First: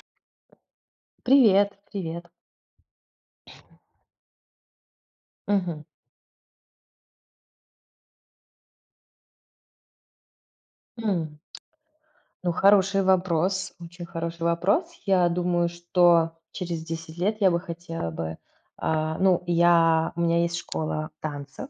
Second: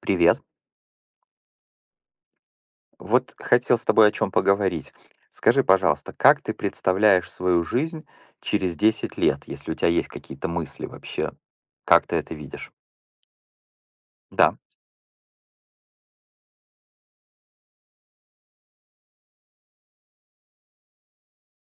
Привет! Привет, привет. Вот хотел с тобой о чём поговорить. Скажи, Мгм. пожалуйста, как ты представляешь свою жизнь через 10 лет? Если у тя есть какие-то мысли вообще, М. как ты это Ну видишь? хороший вопрос, очень хороший Да. вопрос. Я думаю, что через 10 лет я бы хотела бы, а, ну я у меня есть школа танцев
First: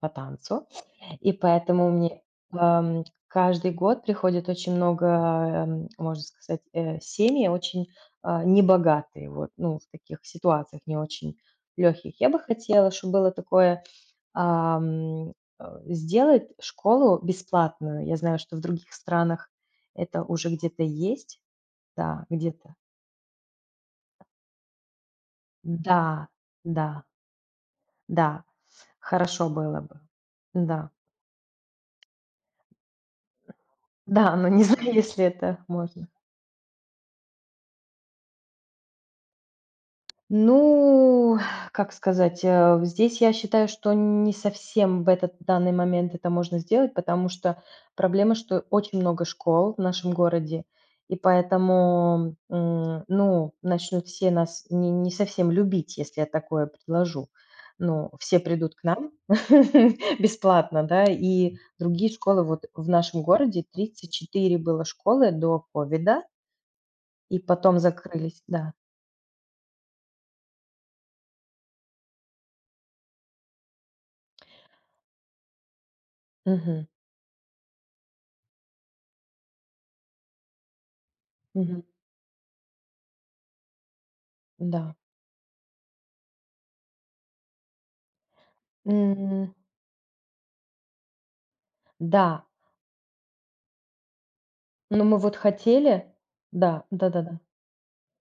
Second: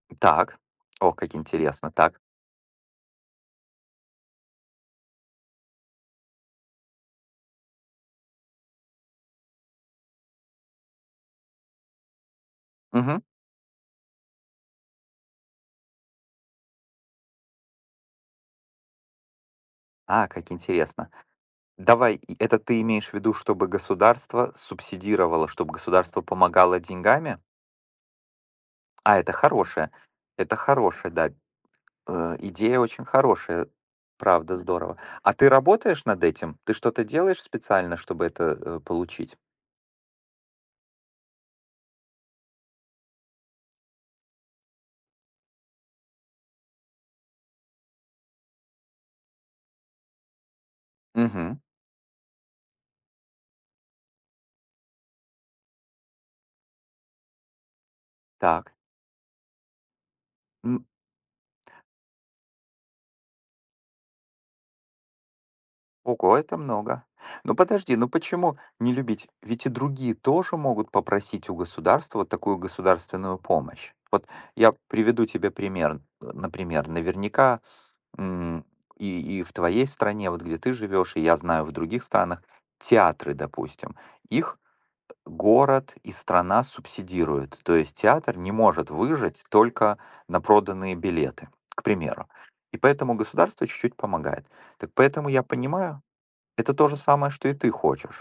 по Так. танцу, Ох, и как поэтому интересно! Так. мне, эм каждый год приходит очень много, эм можно сказать, э, семьи очень, а, небогатые, вот ну в таких ситуациях не очень лёгких. Я бы хотела, чтоб Мгм. было такое, ам э, сделать школу бесплатную. Я знаю, что в других странах это А, уже как где-то интересно. есть. Давай. Да, И это где-то. ты имеешь в виду, чтобы государство субсидировало, чтобы государство Н-да, помогало да. деньгами? Да, А это хорошо было хорошее, бы, это н-да. хорошее, да. Э, идея очень хорошая. Да, но Правда, не знаю, здорово. если А ты это работаешь можно. над этим? Ты что-то делаешь специально, чтобы это, э, получить? Ну как сказать, э, в здесь я считаю, что не совсем в этот данный момент это можно сделать, потому что проблема, что очень много школ в нашем городе, и Мгм. поэтому М, ну начнут все нас ни не совсем любить, если я такое предложу. Ну все Так. придут к нам бесплатно, М. да. И другие школы, вот в нашем городе 34 было школы до ковида. Ого, это много! И Ну потом подожди. Ну закрылись, почему да. не любить? Ведь и другие тоже могут попросить у государства вот такую государственную помощь. Вот я приведу тебе пример. Э, Мгм. например, наверняка, м и и в твоей стране, вот где ты живешь, и, я знаю, в Мгм. других странах театры, допустим, их М-да. город и страна субсидируют. То есть театр не может выжить М. только на проданные билеты, к примеру. Да. И поэтому государство чуть-чуть помогает. Так Ну мы поэтому вот я понимаю хотели. это Да, то же самое, да-да-да. что и ты хочешь.